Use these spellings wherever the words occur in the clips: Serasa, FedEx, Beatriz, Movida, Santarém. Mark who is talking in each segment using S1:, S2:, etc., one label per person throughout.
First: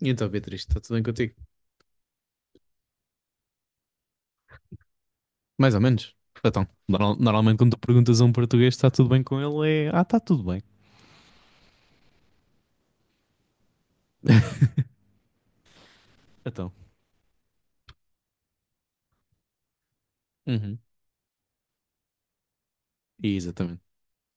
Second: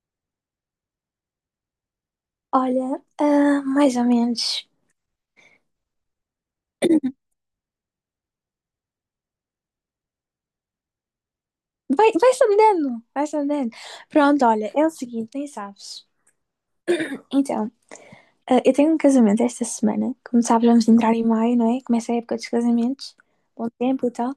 S1: E então, Beatriz, está tudo bem contigo?
S2: Olha, mais ou menos.
S1: Mais ou menos. Então, normalmente quando tu perguntas a um português se está tudo bem com ele, é está tudo bem.
S2: Vai, vai-se vai-se. Pronto, olha, é o seguinte, nem sabes.
S1: Então.
S2: Então, eu tenho um casamento esta semana. Como sabes,
S1: Uhum.
S2: vamos entrar em maio, não é? Começa a época dos casamentos, bom
S1: Exatamente.
S2: tempo e tal.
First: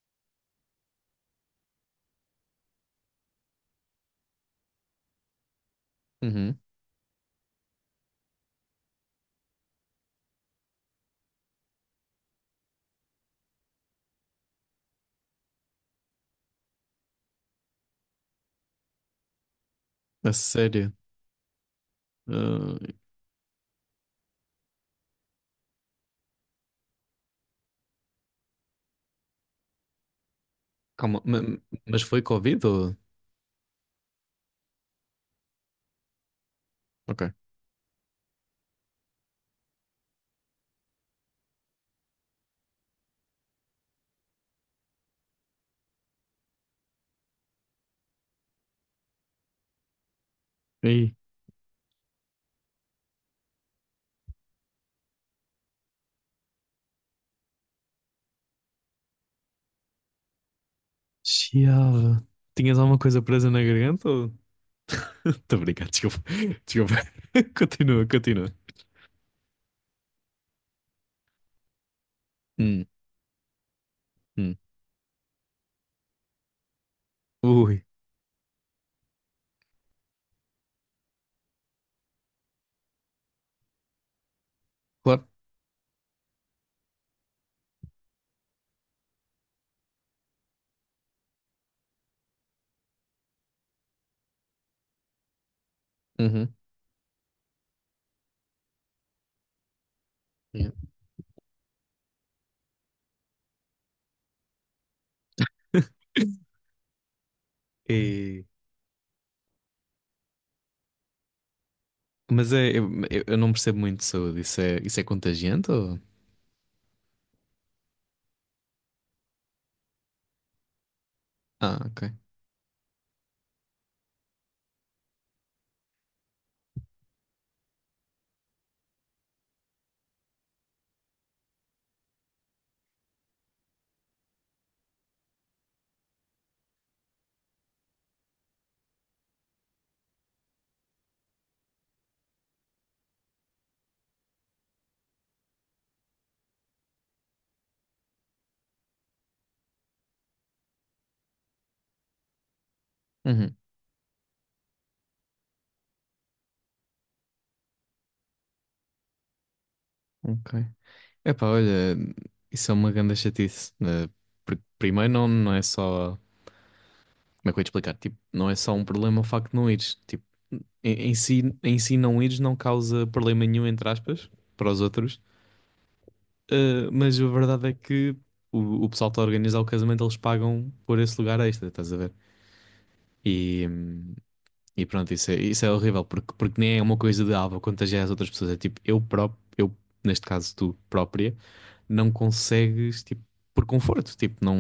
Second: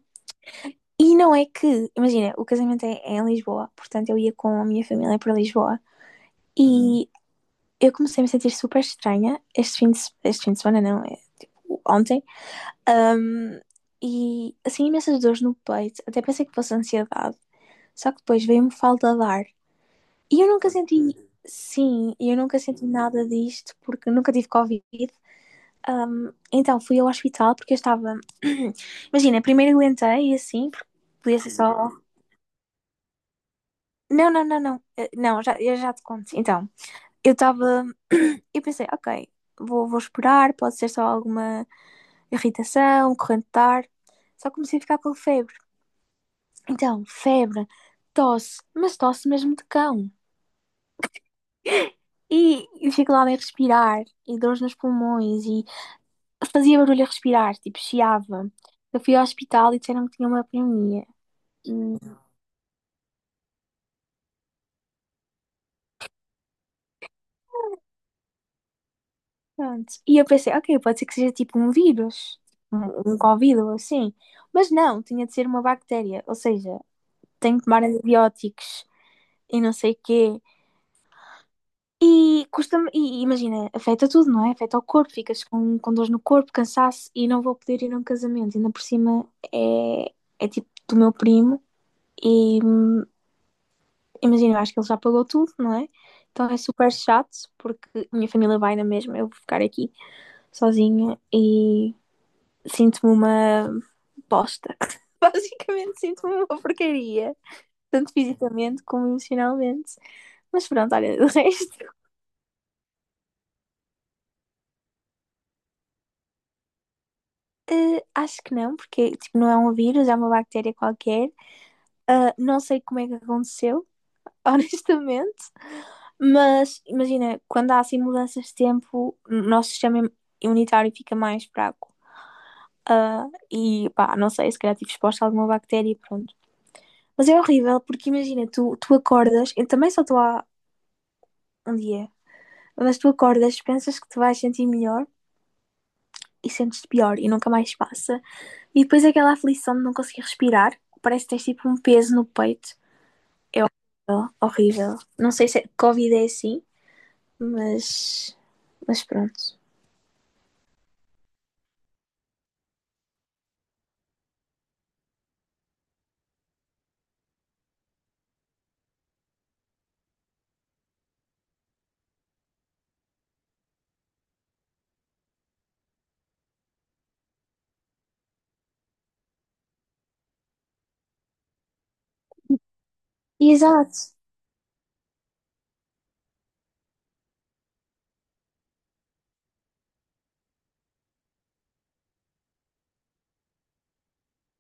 S2: E não é que, imagina, o casamento é em Lisboa, portanto eu ia com a minha família para Lisboa.
S1: Uhum.
S2: E eu comecei a me sentir super estranha este fim de, se- este fim de semana, não, é tipo ontem. E assim, imensas dores no peito. Até pensei que fosse ansiedade. Só que depois veio-me falta de ar.
S1: A
S2: E eu nunca
S1: sério?
S2: senti, sim, e eu nunca senti
S1: Ah,
S2: nada disto porque nunca tive Covid. Então fui ao hospital porque eu estava. Imagina, primeiro aguentei e assim, porque
S1: calma,
S2: podia ser só.
S1: mas foi Covid ou?
S2: Não, não, não, não. Não, eu já te conto. Então,
S1: Ok.
S2: eu estava. Eu pensei, ok, vou esperar, pode ser só alguma irritação, corrente de ar. Só comecei a ficar com febre. Então, febre, tosse, mas tosse mesmo de cão.
S1: E aí?
S2: E dificuldade em respirar, e dores nos pulmões, e fazia barulho a respirar, tipo, chiava. Eu fui ao hospital e disseram que tinha uma pneumonia. E
S1: Chiava. Tinhas alguma coisa presa na garganta ou? Estou a brincar, desculpa. Desculpa. Continua, continua.
S2: pronto. E eu pensei, ok, pode ser que seja tipo um vírus,
S1: Hum,
S2: um Covid ou assim.
S1: hum.
S2: Mas não, tinha de ser uma bactéria. Ou seja, tenho que tomar
S1: Ui,
S2: antibióticos e não sei o quê. E custa-me, e imagina, afeta tudo, não é? Afeta o corpo,
S1: claro.
S2: ficas com dores no corpo, cansaço e não vou poder ir a um casamento. Ainda por cima é tipo do meu primo. E imagina, eu acho que ele já pagou tudo, não é? Então
S1: Uhum.
S2: é super chato, porque a minha família vai na mesma, eu vou ficar aqui
S1: Yeah.
S2: sozinha e sinto-me uma bosta. Basicamente sinto-me uma porcaria, tanto
S1: E-
S2: fisicamente como emocionalmente. Mas pronto, olha, do resto,
S1: Mas é, eu não percebo muito de saúde. Isso é contagiante ou?
S2: acho que não, porque tipo, não é um vírus, é uma bactéria qualquer.
S1: Ah, ok.
S2: Ah, não sei como é que aconteceu, honestamente. Mas imagina, quando há assim mudanças de tempo, o nosso sistema imunitário fica mais fraco. Ah, e pá, não sei, se calhar tive exposta a alguma bactéria e pronto. Mas é horrível, porque imagina, tu acordas, eu também só estou há um dia, mas tu acordas, pensas que te vais sentir melhor e sentes-te pior e nunca mais passa. E depois aquela aflição de não conseguir respirar, parece que tens tipo um peso no peito.
S1: Uhum,
S2: É horrível, horrível. Não sei se é, Covid é assim, mas, mas pronto.
S1: ok. Epá, olha, isso é uma grande chatice, né? Primeiro, não, não é só. Como é que eu ia te explicar? Tipo, não é só um problema o facto de não ires. Tipo, em si não ires não causa problema nenhum, entre aspas, para os outros. Ah, mas a verdade é que o pessoal que está a organizar o casamento, eles pagam por esse lugar extra, estás a ver?
S2: E
S1: E,
S2: exato,
S1: e pronto, isso é horrível, porque nem é uma coisa de, vou contagiar as outras pessoas. É tipo, eu próprio, eu, neste caso, tu própria. Não consegues, tipo, por conforto, tipo, não.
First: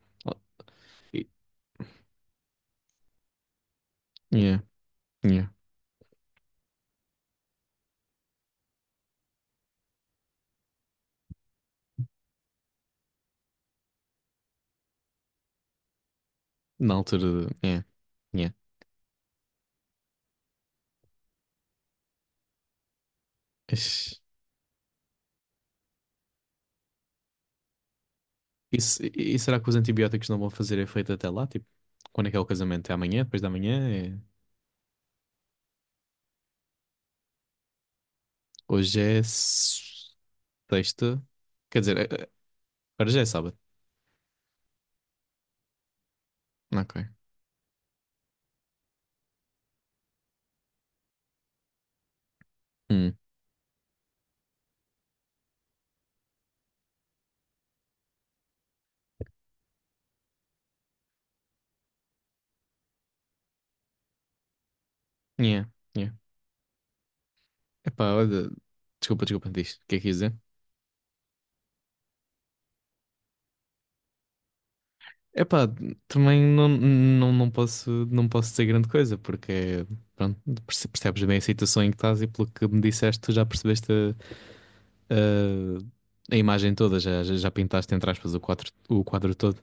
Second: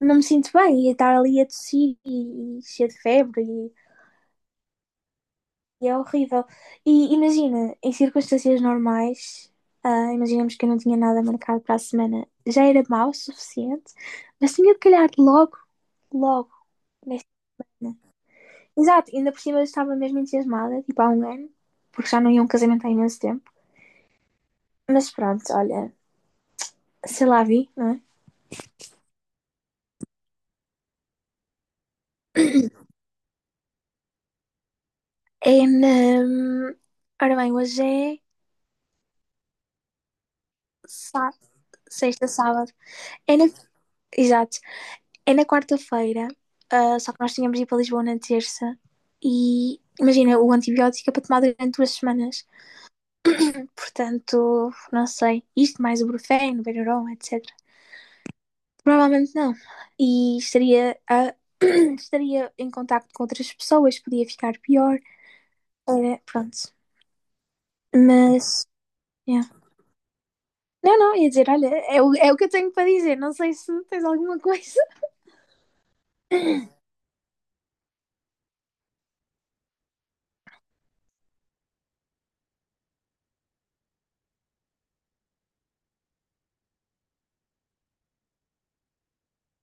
S2: não me sinto bem, e estar ali a tossir e cheia de febre e.
S1: Yeah, yeah.
S2: E é horrível. E imagina, em circunstâncias normais, imaginemos que eu não tinha nada marcado para a semana, já era mau o suficiente, mas tinha de calhar logo, logo,
S1: Na
S2: nesta
S1: altura, yeah,
S2: semana.
S1: yeah.
S2: Exato, ainda por cima eu estava mesmo entusiasmada, tipo há um ano, porque já não ia a um casamento há imenso tempo.
S1: Ixi.
S2: Mas pronto, olha, sei lá, vi, não é?
S1: E, se- e será que os antibióticos não vão fazer efeito até lá? Tipo, quando é que é o casamento? É amanhã? Depois da manhã?
S2: É na. Ora bem, hoje é
S1: Hoje é sexta.
S2: sá-
S1: Quer dizer,
S2: sexta, sábado.
S1: agora já é
S2: É na.
S1: sábado.
S2: Exato. É na quarta-feira,
S1: Ok.
S2: só que nós tínhamos ido para Lisboa na terça e imagina, o antibiótico é para tomar durante 2 semanas.
S1: Hum.
S2: Portanto, não sei, isto mais o Brufen, o Benuron, etc. Provavelmente não. E estaria, a- Estaria em contacto com outras pessoas, podia ficar pior.
S1: Yeah, yeah.
S2: Pronto.
S1: Epá, olha.
S2: Mas.
S1: Desculpa,
S2: Yeah.
S1: desculpa, diz. O que é que quis dizer?
S2: Não, não, ia dizer, olha, é o que eu tenho para dizer, não sei se tens alguma coisa.
S1: Epá, também não posso dizer grande coisa, porque pronto, percebes bem a situação em que estás e pelo que me disseste, tu já percebeste a imagem toda, já pintaste entre aspas o quadro todo.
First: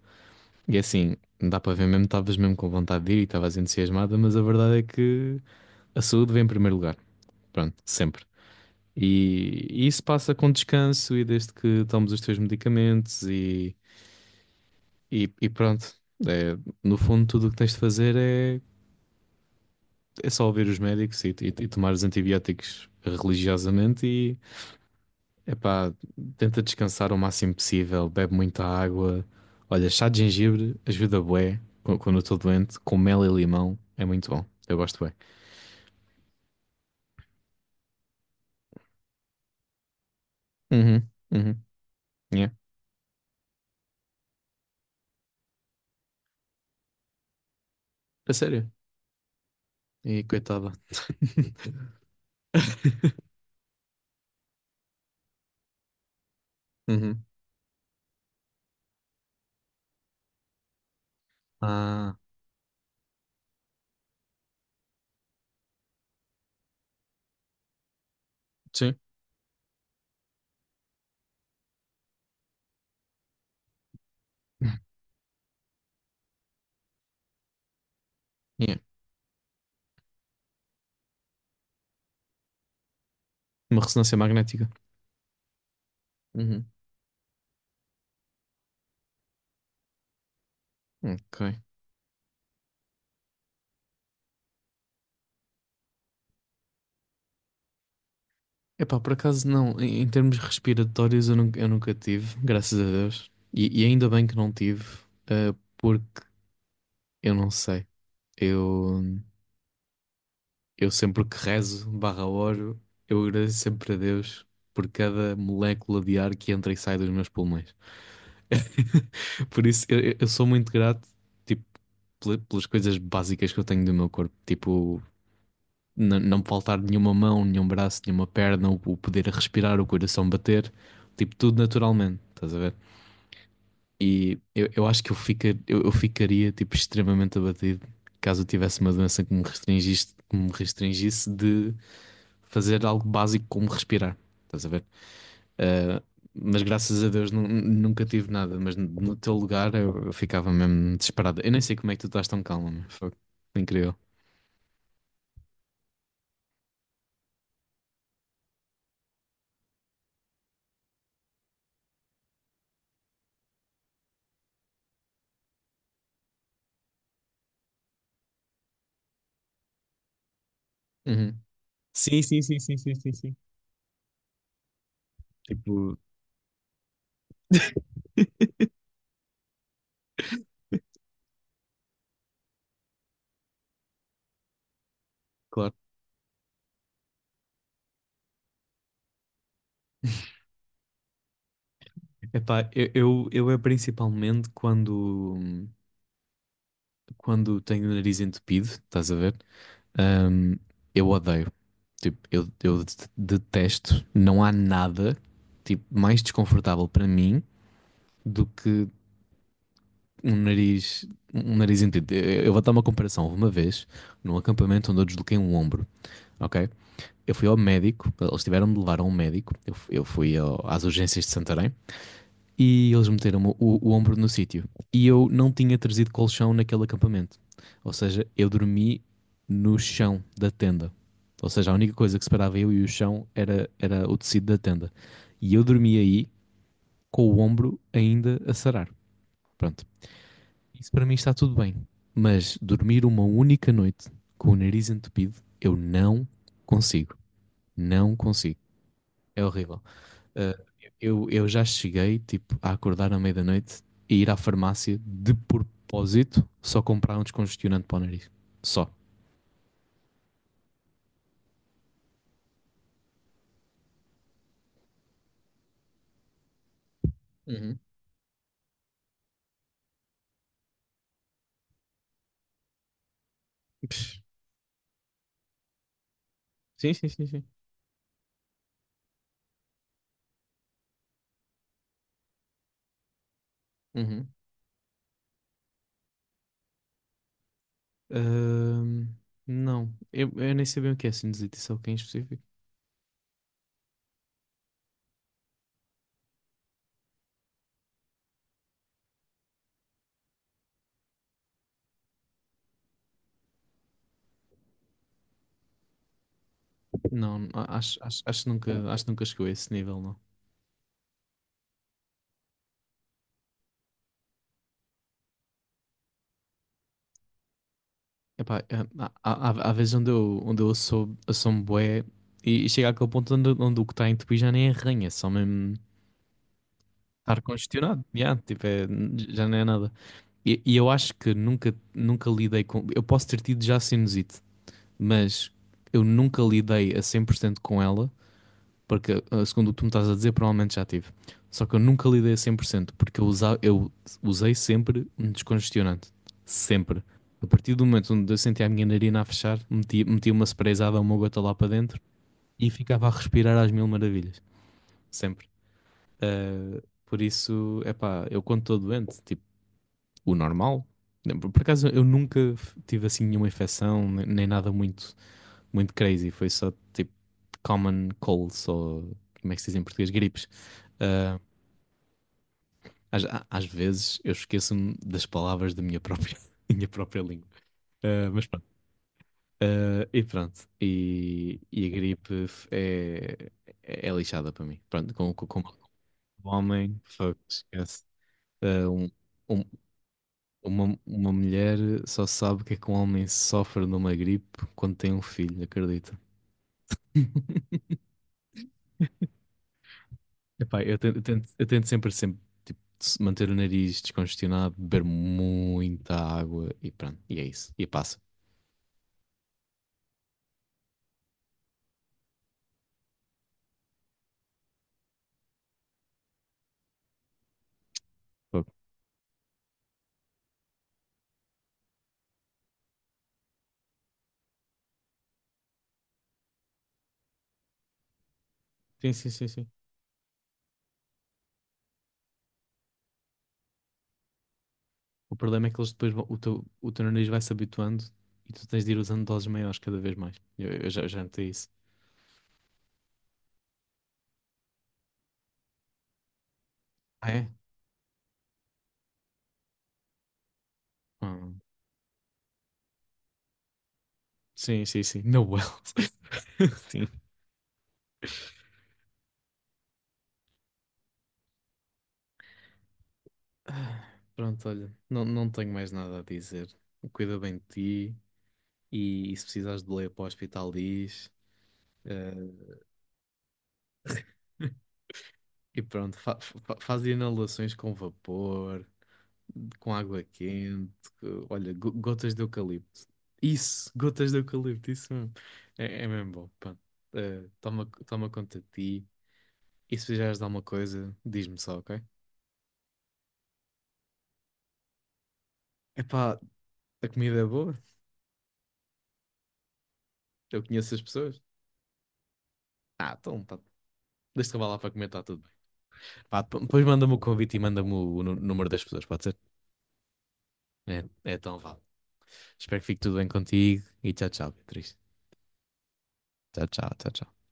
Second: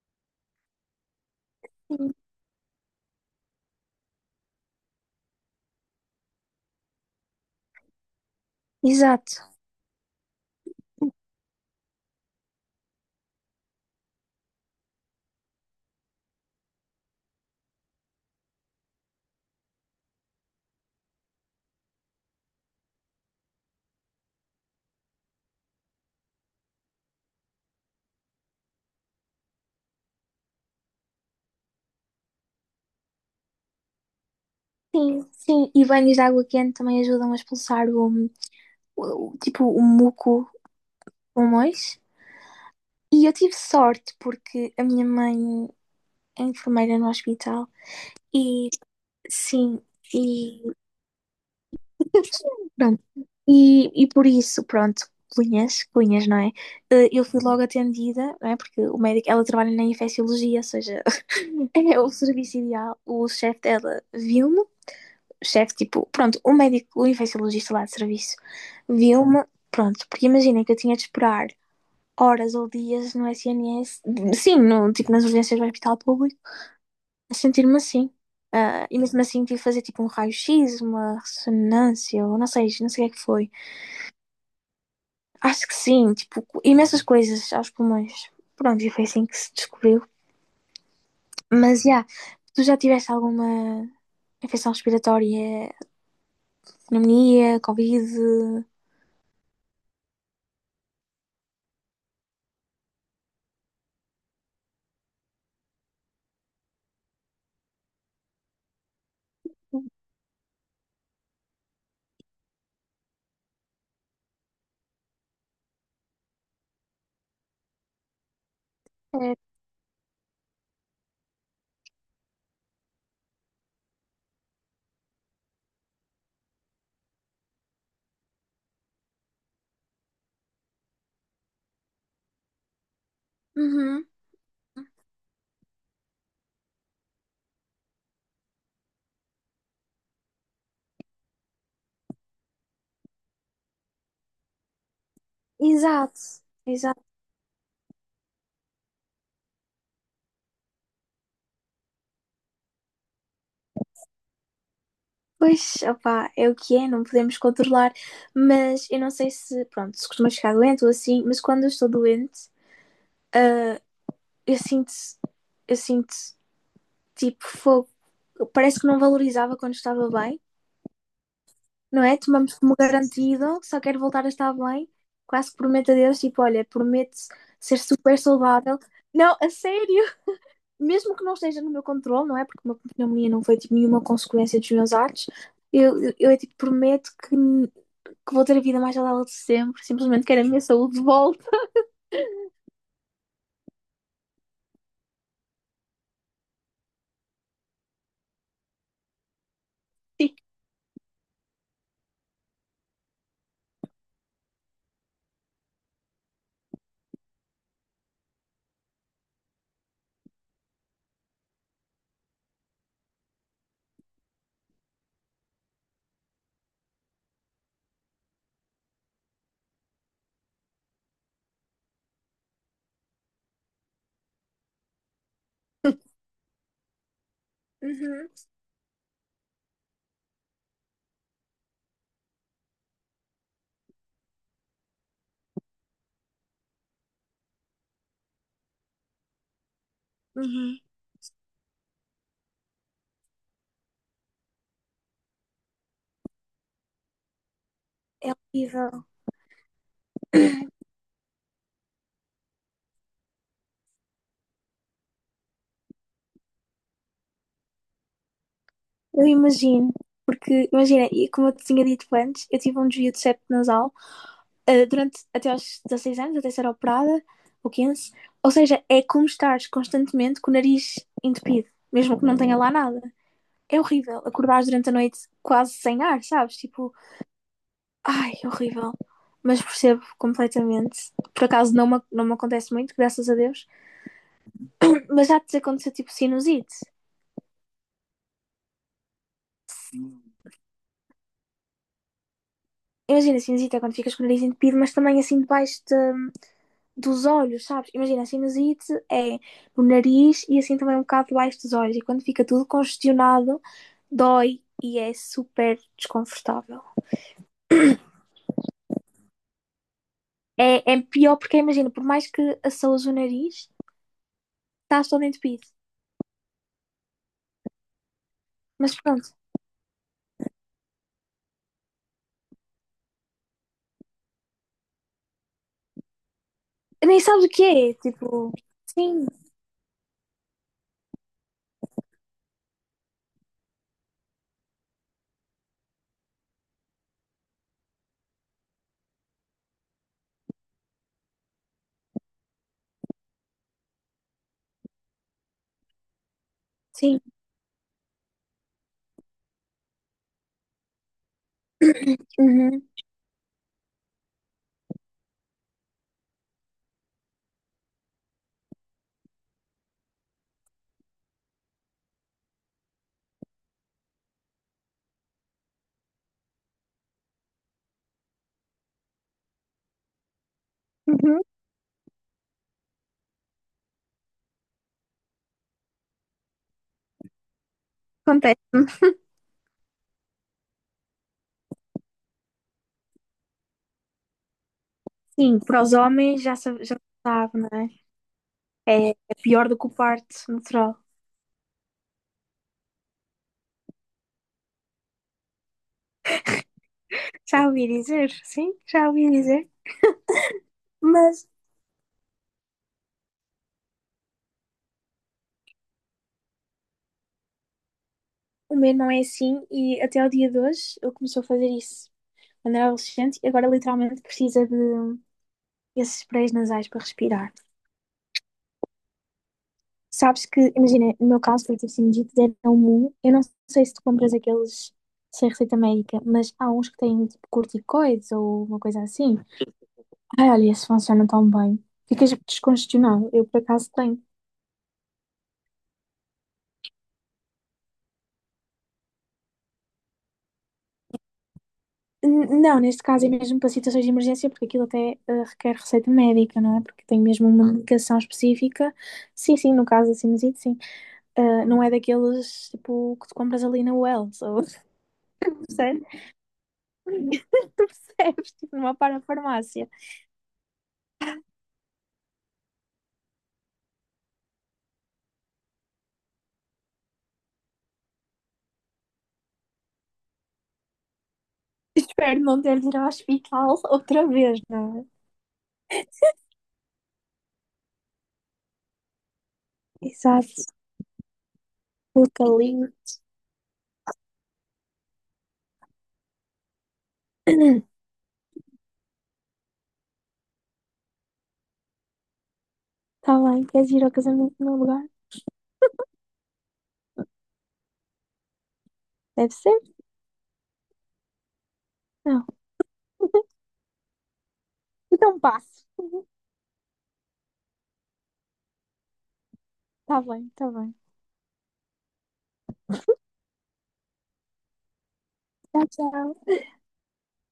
S1: E assim, dá para ver mesmo, estavas mesmo com vontade de ir e estavas entusiasmada, mas a verdade é que a saúde vem em primeiro lugar, pronto, sempre.
S2: Exato.
S1: E isso passa com descanso e desde que tomes os teus medicamentos e pronto. É, no fundo, tudo o que tens de fazer é só ouvir os médicos e tomar os antibióticos religiosamente e epá, tenta descansar o máximo possível, bebe muita água. Olha, chá de gengibre ajuda bué quando eu estou doente, com mel e limão é muito bom. Eu gosto bem.
S2: Sim, sim, e banhos de água quente também ajudam a expulsar tipo o muco do
S1: Uhum, uhum,
S2: pulmões.
S1: yeah.
S2: E eu tive sorte porque a minha mãe é enfermeira no hospital
S1: A sério.
S2: e sim,
S1: E
S2: e
S1: coitada.
S2: pronto. E por isso, pronto, cunhas, cunhas, não é? Eu
S1: Uhum.
S2: fui logo atendida, não é? Porque o médico, ela trabalha na infecciologia, ou seja, é o
S1: Ah,
S2: serviço ideal. O chefe dela viu-me chefe, tipo, pronto, o médico, o infectologista lá de serviço,
S1: sim.
S2: viu-me, pronto, porque imaginem que eu tinha de esperar horas ou dias no SNS, sim, no, tipo, nas urgências do hospital público, a sentir-me assim.
S1: Yeah.
S2: Ah, e mesmo assim tive de fazer tipo um raio-x, uma ressonância, ou não sei, não sei o que é que foi.
S1: Uma ressonância magnética.
S2: Acho que sim, tipo,
S1: Uhum.
S2: imensas coisas aos pulmões. Pronto, e foi assim que se descobriu.
S1: Ok.
S2: Mas, já, yeah, tu já tiveste alguma infecção respiratória, pneumonia, covid?
S1: Epá, por acaso não, em termos respiratórios eu nunca tive, graças a Deus. E ainda bem que não tive, porque eu não sei. Eu, eu sempre que rezo, barra oro, eu agradeço sempre a Deus por cada molécula de ar que entra e sai dos meus pulmões.
S2: É,
S1: Por isso eu sou muito grato, tipo, pelas coisas básicas que eu tenho do meu corpo, tipo não me faltar nenhuma mão, nenhum braço, nenhuma perna, o poder respirar, o coração bater, tipo, tudo naturalmente, estás a ver?
S2: uhum.
S1: E eu acho que eu ficaria, tipo, extremamente abatido caso eu tivesse uma doença que me restringisse de fazer algo básico como respirar, estás a ver? Ah,
S2: Exato,
S1: mas
S2: exato.
S1: graças a Deus nunca tive nada, mas no teu lugar eu ficava mesmo desesperado. Eu nem sei como é que tu estás tão calmo, meu. Foi incrível.
S2: Pois, opá, é o que é, não podemos controlar. Mas eu não sei se, pronto, se costuma ficar doente ou assim, mas quando eu estou doente, eu sinto, eu sinto tipo fogo. Parece que não valorizava quando estava bem,
S1: Uhum.
S2: não é?
S1: Sim, sim,
S2: Tomamos
S1: sim,
S2: como
S1: sim, sim, sim, sim.
S2: garantido, só quero voltar a estar bem. Quase que prometo a
S1: Tipo,
S2: Deus, tipo, olha, prometo ser super saudável. Não, a sério, mesmo que não esteja no meu controle, não é? Porque uma pneumonia não foi tipo, nenhuma consequência dos meus atos.
S1: claro.
S2: Eu é tipo, prometo que vou ter a vida mais saudável de sempre. Simplesmente quero a minha saúde de volta.
S1: Epá, eu é principalmente quando tenho o nariz entupido, estás a ver?
S2: E.
S1: Ahm, eu odeio. Tipo, eu detesto. Não há nada, tipo, mais desconfortável para mim do que um nariz, um nariz entupido. Eu vou dar uma comparação. Houve uma vez, num acampamento onde eu desloquei um ombro, ok? Eu fui ao médico, eles tiveram de me levar a um médico. Eu fui às urgências de Santarém. E eles meteram-me o ombro no sítio. E eu não tinha trazido colchão naquele acampamento. Ou seja,
S2: Uhum,
S1: eu dormi no chão da tenda. Ou seja, a única coisa que separava eu e o chão era o tecido da tenda. E eu dormi aí com o ombro ainda a sarar. Pronto.
S2: uhum.
S1: Isso para mim está tudo bem. Mas dormir uma única noite com o nariz entupido, eu não consigo. Não
S2: É
S1: consigo.
S2: horrível.
S1: É horrível. Uh, eu já cheguei, tipo, a acordar à meia-noite da e ir à farmácia de propósito só comprar um descongestionante para o nariz. Só.
S2: Eu imagino. Porque, imagina, e como eu te tinha dito antes, eu tive um desvio de septo nasal. Durante até aos 16 anos, até ser operada, ou
S1: Uhum.
S2: quinze. Ou seja, é como estares constantemente com o nariz entupido, mesmo que não tenha lá nada. É horrível
S1: Psh.
S2: acordares durante a noite quase sem ar, sabes? Tipo,
S1: Sim, sim, sim, sim.
S2: ai, é horrível. Mas percebo completamente. Por acaso não me acontece muito, graças a Deus.
S1: Uhum.
S2: Mas já te aconteceu tipo sinusite.
S1: Ahm, não, eu nem sabia o que é sinusite, só que em específico.
S2: Imagina, sinusite é quando ficas com o nariz entupido, mas também assim debaixo da dos olhos, sabes? Imagina, a sinusite é no nariz e assim também um bocado debaixo dos olhos. E quando fica tudo congestionado, dói e é super desconfortável.
S1: Não, acho que nunca chegou a esse nível, não.
S2: É pior porque, imagina, por mais que assoas o nariz, estás todo entupido.
S1: Epá,
S2: Mas pronto,
S1: há vezes onde eu sou um bué e chega àquele ponto onde o que está em tupi já nem arranha, é só mesmo
S2: nem
S1: estar
S2: sabes o que é.
S1: congestionado. Yeah,
S2: Tipo,
S1: tipo, é,
S2: sim,
S1: já não é nada. E eu acho que nunca lidei com. Eu posso ter tido já sinusite, mas eu nunca lidei a 100% com ela, porque segundo o que tu me estás a dizer, provavelmente já tive. Só que eu nunca lidei a 100% porque eu usei sempre um descongestionante. Sempre.
S2: sim.
S1: A partir do momento onde eu sentia a minha narina a fechar, metia uma sprayzada ou uma gota lá para dentro e
S2: Uhum,
S1: ficava a respirar às mil maravilhas. Sempre. Ah, por isso, é pá, eu quando estou doente, tipo o normal. Por acaso eu nunca tive assim nenhuma infecção, nem nada muito, muito crazy. Foi só tipo common colds ou como é que se diz em português? Gripes. Ah,
S2: uhum.
S1: às vezes eu esqueço-me das palavras da minha própria, minha própria língua. Ah, mas pronto.
S2: Acontece-me.
S1: Ah, e pronto. E a gripe é, lixada para mim. Pronto, com
S2: Sim, para os homens
S1: o
S2: já
S1: homem, fuck,
S2: sabe, não é?
S1: esquece. Ah, um,
S2: É
S1: um,
S2: pior do que o parto
S1: Uma,
S2: natural.
S1: uma mulher só sabe que é que um homem sofre de uma gripe quando tem um filho, acredita?
S2: Já ouvi dizer, sim, já ouvi dizer.
S1: Epá, eu tento, eu tento,
S2: Mas
S1: eu tento sempre, sempre tipo, manter o nariz descongestionado, beber muita água e pronto, e é isso. E passa.
S2: o meu não é assim e até ao dia de hoje ele começou a fazer isso quando era adolescente e agora literalmente precisa de esses sprays nasais para respirar.
S1: Fogo.
S2: Sabes que, imagina, no meu caso foi tipo sinusite, deram um. Eu não sei se tu compras aqueles sem receita médica, mas há uns que têm tipo corticoides ou uma coisa
S1: Sim, sim,
S2: assim.
S1: sim, sim.
S2: Ai, olha, esses funcionam tão bem. Ficas descongestionado. Eu por acaso tenho.
S1: O problema é que eles depois vão, o teu nariz vai se habituando e tu tens de ir usando doses maiores cada vez mais. Eu já notei isso.
S2: Não, neste caso é mesmo para situações de emergência, porque aquilo até requer receita médica, não é? Porque tem
S1: Ah,
S2: mesmo
S1: é?
S2: uma medicação específica. Sim, sim, no caso da sinusite, sim.
S1: Ah,
S2: Não é daqueles, tipo, que tu compras ali na Wells, ou
S1: sim, sim, sim. No well.
S2: percebes?
S1: Sim.
S2: Tu percebes, tipo, numa parafarmácia.
S1: Ah, pronto, olha, não tenho mais nada a dizer. Cuida bem de ti e se precisares de leia para o hospital, diz.
S2: Espero não
S1: Eh,
S2: ter de ir ao hospital outra vez, não é?
S1: e pronto, faz inalações com vapor, com água
S2: Exato,
S1: quente, olha, gotas de
S2: puta lindo.
S1: eucalipto. Isso, gotas de eucalipto, isso mesmo. É mesmo bom. Pronto. Eh, toma, toma conta de ti e se precisares de alguma coisa, diz-me só, ok?
S2: Tá bem, queres ir ao casamento no meu lugar?
S1: Epá, a comida é boa,
S2: Deve ser?
S1: eu conheço as pessoas.
S2: Não.
S1: Ah, então, tá. Deixa-te lá para comentar
S2: Então
S1: tudo bem.
S2: passo.
S1: Pá, depois manda-me o convite e manda-me o número das pessoas, pode ser?
S2: Tá bem, tá bem.
S1: É então vá. Espero que fique tudo bem contigo e tchau, tchau, Beatriz.
S2: Tchau, tchau.
S1: Tchau, tchau, tchau, tchau.